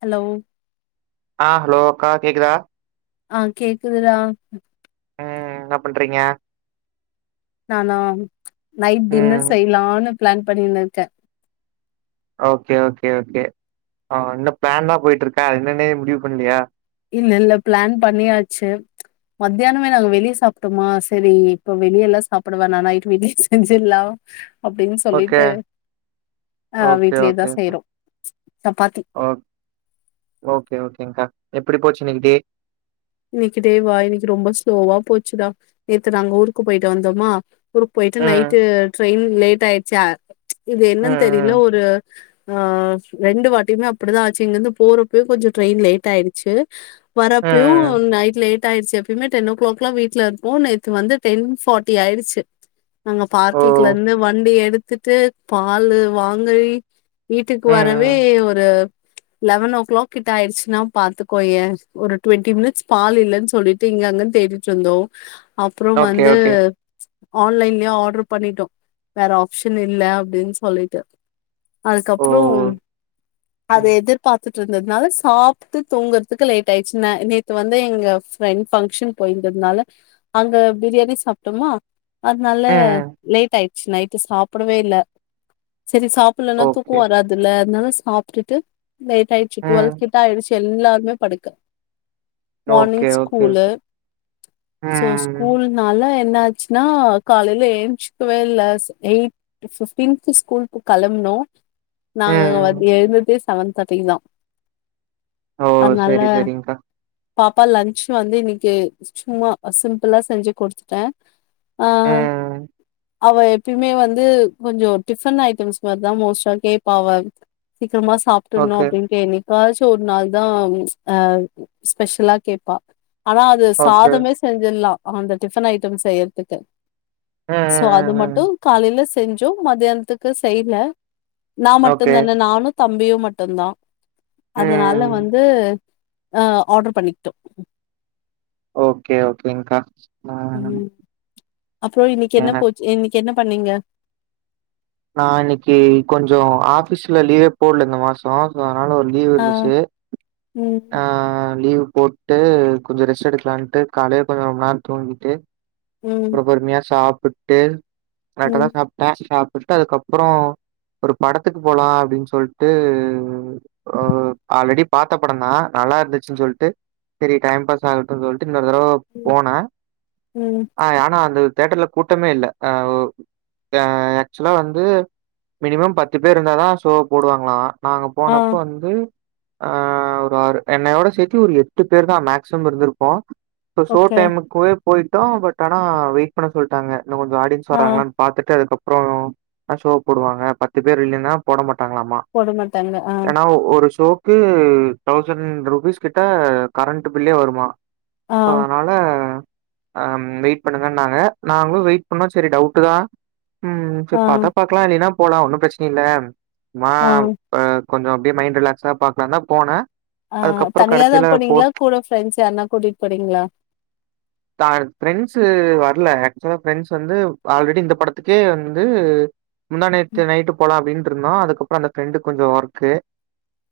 Hello ஆ hello அக்கா கேக்குதா ஆ கேக்குதுறா ம் என்ன பண்றிங்க நானா நைட் ம் டின்னர் செய்லான்னு பிளான் பண்ணிணுருக்கே ஓகே ஓகே ஓகே ஆ பிளான்லா போயிட்டுருக்க [unintelligible] இல்ல இல்ல பிளான் பண்ணியாச்சு மத்தயாணமே நாங்க வெளிய சாப்டோமா செரி இப்போ வெளியலா சப்டாவேண நெட் [unintelligible] அப்டின்னு ஓகே சொல்லிட்டு அ ஓகே வீட்லயேதா ஓகே செய்றோ சப்பாத்தி ஓ ஓகே ஓகேங்க்கா எப்டி போச்சினைக்குடே இன்னைக்கிட டேவே இன்னைக்கு ரொம்ப ஸ்லோவா போச்சுடா நேத்து நாங்க ஊருக்கு போய்ட்டு வந்தோமா ஊருக்கு போய்ட்டு ம் நைட்டு ட்ரெயின் லேட் ஆயுச்சு இது ம் என்னன்னு தெரில ம் ஒரு ஆஹ் ரெண்டு வாட்டியுமே அப்டிதான் ஆச்சு இங்கிருந்து போறப்ப கொஞ்சோ ட்ரெயின் லேட் ஆய்டுச்சு ம் வரப்பயு ம் நைட் லேட் ஆயிடுச்சு எப்பேமே டென் ஓ கிலாக்லா வீட்டுல இருப்போ நேத்து வந்து டென் ஃபாட்டி ஆயிடுச்சு அங்க ஓ பார்க்கிக்ல இருந்து வண்டி எடுத் துட்டு பாலு வாங்கி வீட்டுக்கு ம் வரவே ம் ஒரு லெவனோ கிளாக் கிட்ட ஆயிடுச்சுனா பாத்துக்கோயே ஒரு டுவென்டி மினிட்ஸ் பால் இல்லன் சொல்லிட்டு இங்க அங்கன் தேடிட்டுருந்தோ அப்றோ ஓகே வந்து ஓகே ஆன்லைன்லையே ஆடர் பண்ணிட்டோ வேற ஆப்ஷன் இல்ல அப்டின் சொல்லிட்டு ஓ அதுக்கப்புறோ அத ம் எதிர்பார்த் பாத்துட்ருந்ததுனால சாப்ட்டு தூங்கறதுக்கு லேட் ஆயிச்சு நா நே இப்ப வந்து எங்க ஃப்ரெண்ட் பங்க்ஷன் போயிருந்தனால அங்க பிரியாணி சாப்டோமா அதனால ம் ம் லேட் ஆயிட்ச்சு நைட்டு சாப்டவே இல்ல சரி சாப்லன்னா தூக்கு ஓகே வராதுல அதனால சாப்ட்டுட்டு லேட்டாய்ச்சு டுவெல் ம் கிட்ட ஆயிடுச்சு எல்லாருமே படுக்க morning okay okay school so ம் ஸ்கூல் நாள என்ன ஆச்சுன்னா காலில எந்திசுக்கவே இல்ல எயிட் பிப்ட்டின்க்கு ஸ்கூலுக்கு களம்புனும் நாங்க ம் எழுந்ததே செவன் தேர்ட்டிக்கு தா ஓ அதனால சரி சரிங்க்கா பாப்பா லஞ்ச் வந்து இன்னைக்கு சும்மா சிம்பிளா செஞ்சு குடுத்துட்டே ஆஹ் ம் அவ எப்பயுமே வந்து கொஞ்சம் டிபன் ஐட்டம்ஸ் மாரிதா மோஸ்டா கேட்பா அவ சீக்ரமா சாப்ட்டுணு ஓகே அப்டின்டு இனக் ஏதாச்சும் ஒரு நாள் தா அ ஸ்பெஷலா கேட்பா ஆனா அது ஓகே சாதமே செஞ்சிட்லா அந்த டிஃபன் ஐட்டம் செய்யறதுக்கு ம் சோ ம் அது ம் ம் மட்டும் காலைல செஞ்சும் மத்தியானத்துக்கு செய்ல நா மட்டும் ஓகே தானே நானும் தம்பியும் மட்டும்தா அதனால ம் வந்து ஆ ஆர்டர் பண்ணிக்கிட்டோம் ஓகே ஓகே ங்க்கா ஆ அப்றம் இன்னைக்கு என்ன எனக் போச்சு இன் என்ன பண்ணீங்க நா இன்னைக்கி கொஞ்சம் ஆபிஸ்ல லீவே போடல இந்த மாசம் நால ஒரு லீவ் ஆ இருந்துச்சு ஆ ம் லீவ் போட்டு கொஞ்ச ரெஸ்ட் எடுக்கலான்ட்டு காலையிலே கொஞ்ச ரொம்ப நேரோ தூங்கிட்டு ம் அப்புற பொறுமையா சாப் புட்டு நா இப்பதா ம் சாப்ட்ட சாப் விட்டதுக்கப்றோ ஒரு படத்துக்கு போலா அப்டின் சொல்ட்டு அ ஆல்ரெடி பாத்த படந்தா நல்லா இருந்துச்சுன் சொல்ட்டு செரி டைம் பாஸ் ஆகட்டு சொல் இன்னொரு தடவ ம் போன ம் அ ஆனா அது தேட்டர்ல கூட்டமே இல்ல ஆ அ ஆக்சுவலா வந்து மினிமம் பத்து பேர் இருந்தா தா ஷோ போடுவாங்களா நாங்க ஆ போனப்ப வந்து ஆஹ் அ ஒரு ஆறு பேர் என்னையோட சேத்தி ஒரு எட்டு பேரு தா மேக்சிமம் இருந்திருப்போம் ப்ப சோ ஓகே டைமக்கு ஓ போயிட்டோ பட் ஆனா வெயிட் பண்ண சொல்ட்டாங்க இன்னு கொஞ்ச ஆடியன்ஸ் ஆ வராங்களானு பாத்துட்டு அதுக்கப் அப்றோ தா ஷோ போடுவாங்க பத்து பேர் இல்லன்னா போட மாட்ட டாங்களாமா போட மாட்டாங்க ஆ ஏன்னா ஒரு ஷோ ம்ம் தௌசண்ட் ருபீஸ் கிட்ட கரண்ட் பில்லே வருமா ஆ அதனால ஆ வெயிட் பண்ணுங்கன்னாங்க நாங்களும் வெயிட் பண்ணோம் சரி டவுட்டு் தா ம் ஆ சரி பாத்தா பாக்கலா இல்லின்னா போலாம் ஒன்னும் பிரச்சனி இல்ல மா ஆ அ கொஞ்ச அப்டியே மைண்ட் ரிலாக்ஸா பாக்கலா தா போனே அ தனியா தா போனீங்களா கூட ஃப்ரெண்ட்ஸ் யார்னா கூட்டிட்டு போனீங்களா இல்ல ஆக்சுவலா ப்ரெண்ட்ஸ் வந்து ஆல்ரெடி இந்த படத்துக்கே வந்து முந்தா ம். நேத்து நைட்டு போலா அப்டின்னு ருந்தோம் அதுக்கப்பற அந்த ப்ரெண்டு் கொஞ்ச ஒர்க்கு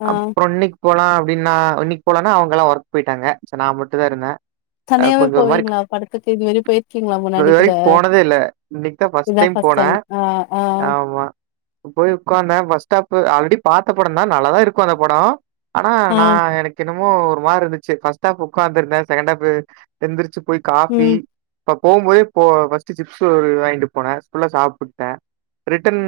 ஆ அப்புறம் இன்னி போலாம் அப்டீன்னா இன்னிக் போலனா அவுங்களா ஒர்க் போயிட்டாங்க சரி நா மட்டு தா இருந்தேன் அ தனியாவே கொஞ்சம் ஒரு மாரி போவீங்களா படத்துக்கு இது மாரி போயிருக்கீங்களா முன்னாடி கூட இதுவரைக்கும் போனதே இல்ல. இன்னைக்கு தான் ஃபர்ஸ்ட் இதா பர்ஸ்ட் டைம் ஆஹ் ஆஹ் ப்ப போய் உக்க்காந்தே பஸ் ஸ்டாப் ஆல்ரெடி பாத்த படம் தா நல்லா தா இருக்கோ அந்த படம் ஆனா ஆ நா எனக்கு என்னமோ மோ ஒரு மாரி இருந்துச்சு ஃபர்ஸ்ட் ஆஃப் உக்காந்திருந்தேன் செகண்ட் ஆஃப்பு எந்திரிச்சு போயி ம் காபி பப் போம்போதே போ ஃபர்ஸ்ட்டு சிப்ஸ் ஒரு வாங்கிட்டு போனே ஃபுல்லாக சாப்புட்டேன் ரிட்டன்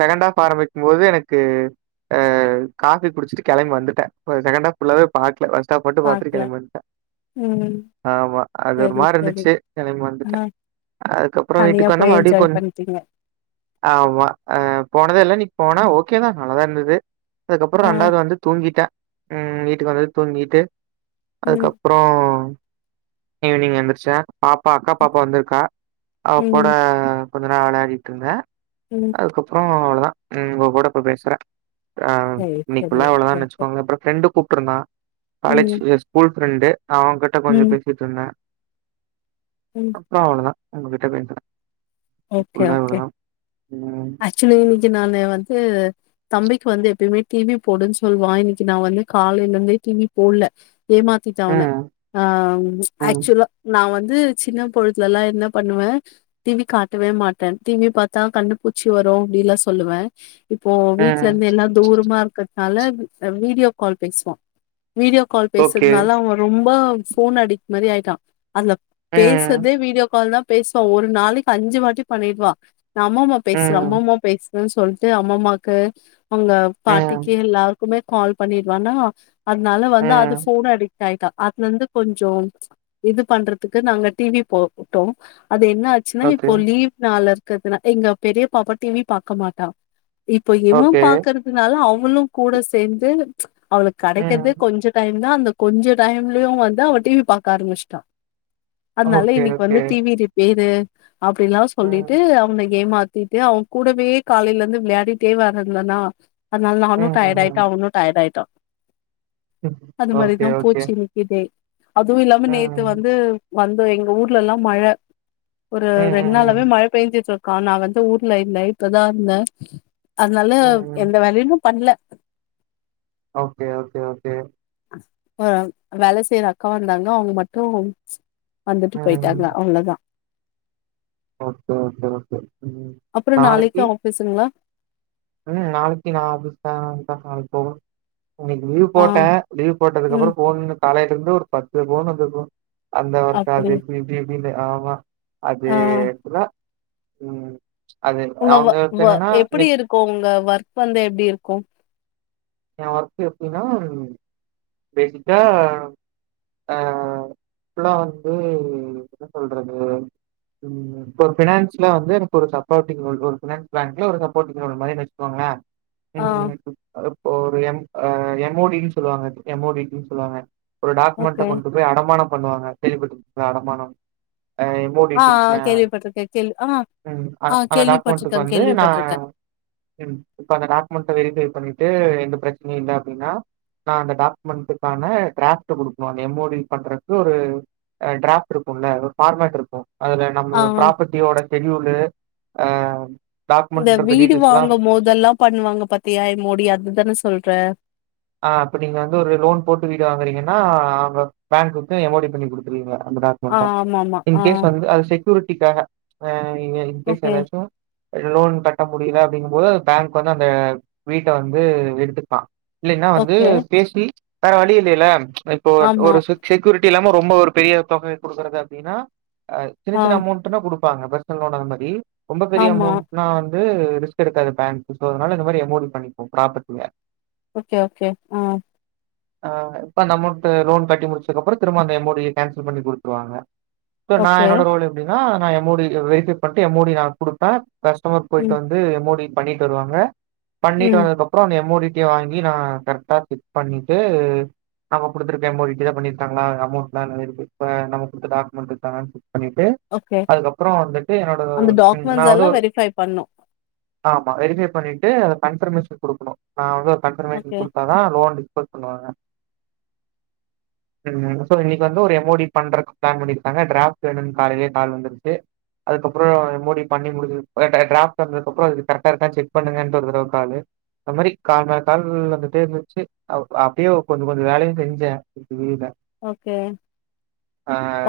செகண்ட் ஆஹஃ ஆரம்பிக்கு போது எனக்கு காஃபி குடிச்சிட் கெளம்பி வந்துட்டே செகண்ட் ஆப் ஃபுல்லாவே பாக்கல ஃபர்ஸ்ட் ஆஃப் மட்டும் பாத்துட்டு பாக்கல கெளம்பி வந்ட்டே ம் ஆமா அது ஒரு சரி மாரி சரி இருந்துச்சு கெளம்பி வந்துட்டே ஆ அதுக்கப்புறம் தனியா வீட்டுக்கு வந்து போய் மறுபடியும் என்ஜாய் கொஞ் பண்ட்டீங்க ஆமா அ போனதே இல்ல இன்னிக்கு போன ஓகே தா நல்லாதா இருந்தது ஆ அதுக்கப்பறம் ரெண்டாவது வந்து ட்டே உம் வீட்டுக்கு வந்து தூங்கிட்டு ம் அதுக்கப்பறம் ஈவினிங் வந்துருச்சா பாப்பா அக்கா பாப்பா வந்திருக்கா அவக்கூட ம் கொஞ்ச நேர வெளயாடிட்டு இருந்த ம் அதுக்கப்பறம் அவ தா, ம் உங்க கூட இப்ப பேசுற ஆ, சரி இன்னைக்கி சரி ஃபுல்லா அவ்ளதா ஓகே ஓகே சொல்லுங்க அப்பற ஃப்ரண் ஃப்ரண்டு கூப்ட்டு இருந்தா ம் கலேஜ் எ ஸ்கூல் ஃப்ரெண்டு அவ கிட்ட கொஞ்சோ ம் பேசிட்டு இருந்தே ம் அப்றோ அவ்வளதா உங்ககிட்ட பேசுற ஓகே ஓகே ம் ஆக்சுவலி இன்னைக்கு நானு வந்து தம்பிக்கு வந்து எப் பயுமே டிவி போடுன்னு சொல்லுவா இன்னைக்கி நா வந்து காலைல இருந்தே டிவி போட்ல ஏமாத்திட அவன ம் ஆ ம் ஆக்ஸ்சுவலா நா வந் து சின்ன பொழுதுலல்லா என்ன பண்ணுவ டிவி காட்டவே மாட்டே டிவி பாத்தா கண்ணு பூ ச்சி வரு அப்டில்லா சொல்லுவே இப்போ வீட்ல ம் இருந்து எல்லா தூரமா இருக்க அழகு வீடியோ கால் பேசும் வீடியோ கால் ஓகே பேசுறதுனால அவன் ரொம்ப ரொம்ப போன் அடிக்ட் மாரி ஆயிட்டான் அதுல ம் பேசுறத வீடியோ கால் தான் பேசுவான் ஒரு நாளைக்கு அஞ்சு வாட்டி பண்ணிடுவான் நம்ம பேசு ம் ரொம்பமோ பேசு ம் சொல்லிட்டு அம்மம்மாக்கு அவுங்க ம் பாட்டிக்கு எல்லாருக் இந்த மாரி கால் பண்ணிடுவானா அதனால வந்து அது ம் ஃபோன் அடிக்ட் ஆயிட்டா அதுலருந்து கொஞ்ச இது பண்றதுக்கு நாங்க டிவி போட்டோ அது என்ன ஆச்சுன்னா ஓகே இப்போ லீவ் நாள்ள இரு [unintelligible] எங்க பெரிய பாப்பா டிவி பாக்க மாட்டா என் பையனும் ஓகே பாக்கறதுனால அவுங் அவளும் கூட சேந்து ச் அவளுக்கு ம் கெடைக்கறதே கொஞ்ச டைம் தா அந்த கொஞ்ச டைம்லயும் வந்து அவ டி வி பாக்க ஆரம்பிச்ட்டா அதுனால ஓகே, இன்னைக்கி ஓகே. வந்து டி வி ரிப்பேரு அப்டின்லாம் ம். சொல்லிட்டு அவன கேம் ஆ சுத்திட்டு அவன் கூடவே காலேல இருந்து விளையாடிட்டே வேற இருந்தனா அதுனால நானும் ம், டயட் ஆய்டேன் ம், அவனு டயட் ஆய்ட்டான் ம். அது ஓகே, மாரிதான் ஓகே. போச்சு இன்னிக்கி டே அதுவும் இல்லாம நேத்து ம். வந்து வந்தோம் எங்க ஊர்லல்லாம் மழ ஒரு ம், ரெண்டு ம், நாளாவே ம். மழ பேஞ்சிச்சோ கா நா வந் து ஊர்ல இல்ல இப்பதான் வந்தே அதுனால ம், ம். எந்த வேலையும் பண்ல ஓகே ஓகே ஓகே ஆஹ் வேல செய்யற அக்கா வந்தாங்க அவுங்க மட்டும் வந்துட்டு ம். போய்ட்டாங்கா அவ்ளோதான் ஓகே ஓகே ஓகே ம் அப்புறோ நாளைக்கு நாளக்கி ஆஃபீஸுங்களா உம் நாளைக்கி நான் ஆபீஸ் தான் அன் [unintelligible] போகணும் இன்னைக்கு லீவ் ஆ போட்டேன் லீவ் ம் போட்டதுக்கப்புறம் போனு காலேல இருந்து ஒரு பத்து போனு வந்துருக்கும் அந்த வெர்க்கு அது அப்படி இப்டி இப்டி இப்டி னு ஆமா அது ஆ [unintelligible] உம் அது அவுங்க வொர்க் என்னன்னா இன்னிக் கு உங்க ஒர்க் வந்து எப்டி இருக்கும் என் ஒர்க் எப்டின்னா பேசிக்கா அஹ் ஃபுல்லா வந்து என்ன சொல்றது இப்ப ஒரு பினான்ஸ்லா வந்து எனக்கு ஒரு சப்போர்டிங் ரோல் ஒரு பினான்ஸ் பேங்க்ல ஒரு சப்போர்ட்டிங் ரோல் மாரி வச்சுக்கோங்களேன் ஆ உம் உம் அது எம் எம் ஓ டினு சொல்லுவாங்க எம் ஓ டி டினு சொல்லுவாங்க ஒரு டாக்குமண்ட ஓகே கொண்டு போய் அடமானம் பண்ணுவாங்க கேள்விப்பட்டிருக்கீங்களா அடமானம் எம் ஓ டி ஆ டி ஆஹ் கேள்விப்பட்டிருக்கே கேள்வி ஆ ம் அ ஆ அந்த டாக்மண்டக்கு கேள்விப்பட்டிருக்கே வந்து நா கேள்விப்பட்டிருக்கே ம் இப்ப அந்த டாக்குமண்ட் வெரிஃபை பண்ணி எந்த பிரச்சனை இல்லைனா அப்படினா அந்த டாகுமெண்ட்கான ட்ராஃப்ட் குடுப்பாங்க எம் ஓ டி பண்றதுக்கு ஒரு ட்ராஃப்ட் இருக்குல பார்மட் இருக்கோ அதுல ஆ நம்ம ப்ராப்பர்டியோட செடியயூலு ஆ இந்த வீடு வாங்கும் போதெல்லா பண்ணுவாங்க பாத்தியா எம் ஓ டி அது த்தான சொல்ற ஆஹ் அப்படி நீங்க வந்து ஒரு லோன் போட்டு வீடு வாங்குறீங்கன்னா அவுங்க பேங்க்குக்கும் எம் ஓ டி பண்ணி குடுத்துருவீங்க அந்த ஆ டாக்மென்ட் ஆமா ஆமா ஆ இ்ன்கேஸ் வந்து அது செ செக்யூரிட்டிக்காக ஆ நீங்க இன்கேஸ் ஓகே எதாச்சோ லோன் கட்ட முடியுல அப்படிங்கும் போது பேங்க் வந்து அந்த வீட்ட வந்து எடுத்துப்பா இல்லன்னா வந்து ஓகே பேசி வேற வழி இல்லையல்ல இப்போ ஆமா ஒரு செக்யூரிட்டி இல்லாம ரொம்ப ரொம்ப ஒரு பெரிய தொகையை கொடுக்குறது அப்படின்னா சின்ன ஆ சின்ன அமௌண்ட்னா கொடு இருப்பாங்க பர்சனல் லோன் அது மாரி ரொம்ப பெரிய ஆமா அமௌன்ட்னா ரிஸ்க் எடுக்காது பேங்கோ அதனால இந்த மாதிரி எமோடி பண்ணிப்போம் ப்ராபட்டில ஓகே ஓகே ஆ ஆஹ் இப்ப அமௌண்ட் லோன் கட்டி முடிச்சது அப்புறோ திரும்ப அந்த அமௌண்ட் கேன்சல் பண்ணி குடுத்துறறுவாங்க சோ நான் ஓகே என்னோட ரோல் எப்டீனா நான் எம்மோடி வெரிஃபை பண்ணிட்டு எம்மோடி நா குடுப்ப கஸ்டமர் போயிட்டு ம் வந்து எம்மோடி பண்ணி தருவாங்க பண்ணிட்டு ம் வந்தது அப்புறோ அந்த எம்மோடி இங்யே வாங் ந கரெக்டா செக் பண்ணிட்டு நாங்க குடுத்திருக்க எம் ஓ டி க்ளியர் பண்ணிருக்காங்களா அமௌண்ட்லா [unintelligible] நாம குடுத்த டாகுமெண்டு பண்ணிட்டு ஓகே அதுகப்பறோ வந்துட்டு அந்த நா டாக்குமெண்ட்ஸ் எல்லா வந்து வெரிஃபை பண்ணு வெரிஃபை பண்ணிட்டு கன்பர்மேஷன் குடுக்கணோ நான் வந்து கன்பர்மேஷன் ஓகே குடுத்தாதா லோன்க்கு இன்னைக்கு வந்து ஒரு எம் ஓ டி பன்றதுக்கு பிளான் பன்னிருக்காங்க டிராஃப்ட் வேணும்ன்னு காலையிலே கால் வந்துருச்சு. அதுக்குப்புறம் முடி பண்ணி முடிச்சுருக்கோம். டிராஃப்ட் வந்ததுக்கப்புறம் இதை கரெக்டா இருக்கானு செக் பண்ணுங்கள்ன்ட்ட ஒரு தடவ காலு. அந்த மாதிரி காலா கால் வந்துட்டே இருந்துச்சு அப்படியே கொஞ்சம் கொஞ்சோ வேலையும் செஞ்சேன் லீவுல okay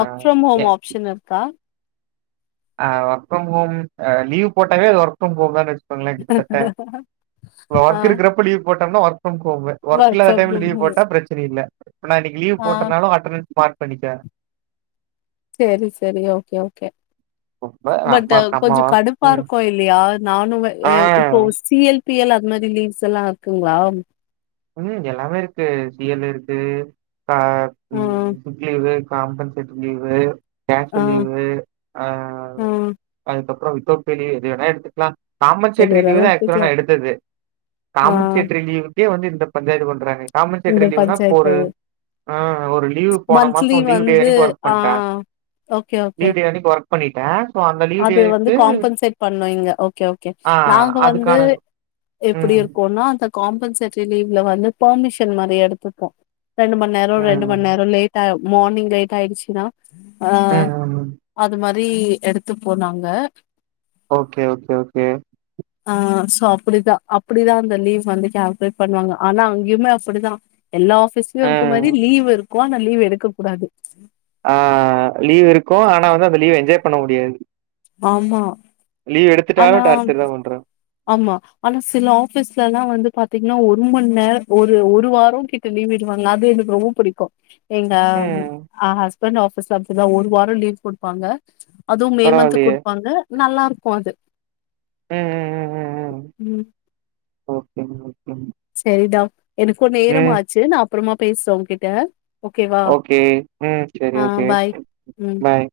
work from home option இருக்கா ஆ ஒர்க் ஃபிரம் ஹோம் லீ் போட்டாவே ஒர்க் ஃப்ரம் ஹோம் தான லே கிட்டத்தட்ட ஆ ஒர்க் இருக்கறப்ப லீவ் போட்டம்னா ஒர்க் ஃப்ரம் ஹோமு ஒர்க் இல்லாத ஃப்ரம் டைம்ல லீவ் ஹோம் போட்டா ப்ரச்சனை இல்ல இப்ப நா இன்னைக்கு லீவ் ஆ போட்டனாலு அட்டெணன்ஸ் மார் பண்ணிட்ட செரி செரி ஓகே ஓகே ரொம்ப பட் நம்ம நம்ம கொஞ்ச ம் கடுப்பாருக்கு இல்லயா நானுங்க ஆ எ இப்போ சி எல் பி எல் அது மாதிரி லீவ்ஸ் எல்லா இருக்குங்ளா ம் எல்லாமே இருக்கு சி எல் இருக்கு ஆ ம் சிக் லீவு காம்பன்சேட்டு லீவு ஆ கேஷுவல் லீவு அ ஆ அதுக்கப் அப்ரோ விதோட் பே லீவு எதுவென எடுத்துக்கலா எது காம்பன்சேட்ரி வேணாலு லீவு தா ஆக்சுவ்லா எடுத்துக்கலா நா எடுத்தது ஆ காம்பன்சேட்ரி லீவ் எ வந்திரு இப்ப பஞ்சாயத்து பண்றாங்க காம்பன்செட்ரி இந்த லீவ்னா இப்ப பஞ்சாயத்து ஒரு அது அ ஒரு லீவ் போன மந்த்லி மாசோ லீவ் டே வந்து அன்னக்கி ஒர்க் ஆ பண்ட்ட ஓகே ஓகே லீவ் டே அன்னக்கி ஒர்க் பண்ணிட்ட அது வந்து காம்பன்சேட் பண்ணொ இங்க ஓகே ஓகே ஆ நாங்க வந்து அதுக்கான எப்பிடி ம் இருக்கோனா அது காம்பன்செட்ரி லீவ்ல வந்து பர்மிஷன் மாரி எடுத்துப்போ ரெண்டு மண் நேரம் ரெண்டு மண் ம் நேரம் லேட் ஆகு மார்னிங் லேட் ஆயிடுச்சுனா ம் அஹ் ம் அது மாரி ரீ எடு த்து போனாங்க ஓகே ஓகே ஓகே அப்படிதா அப்படிதா அந்த லீவ் வந்து கேல்குலேட் பண்றாங்க ஆனா அங்கேயுமே அப்படிதா எல்லா ஆபீஸ்லயும் இருக்கும் ம் மாரி லீவ் இருக் க்குவான லீவ் எடுக்க கூடாது ஆஹ் ஆஹ் லீவ் இருக்கும் ஆனா வந்து அந்த லீவ் என்ஜாய் பண்ண முடியாது வாமா லீவ் எடுத்துட்டாலும் டார்ச்சர் தா பண்றாங்க ஆமா ஆனா சில ஆபீஸ் ஆபீஸ்ல வந்து பாத்தீங்கன்னா ஒரு மணி நேர ஒரு ஒரு வாரம் கிட்ட லீவ் இடுவாங்க அது எனக்கு ரொம்ப புடிக்கும் எங்க ம் அஹ் ஹஸ் இப்பந்த ஆபீஸ் [inaudible] தா ஒரு வாரோ லீவ் குடுப்பாங்க அதுவும் மே மந்த் பரவாயில்லையே! குடுப்பாங்க நல்லா இருக்கும் அது ம் ம் ம் ம் செரிதான் எனக்கும் நேரம் ம் ஆச்சு நான் அப்புறமா பேசுறோ உங்ககிட்ட ஓகே ம் சரி ஓகே பாய் ம் பாய்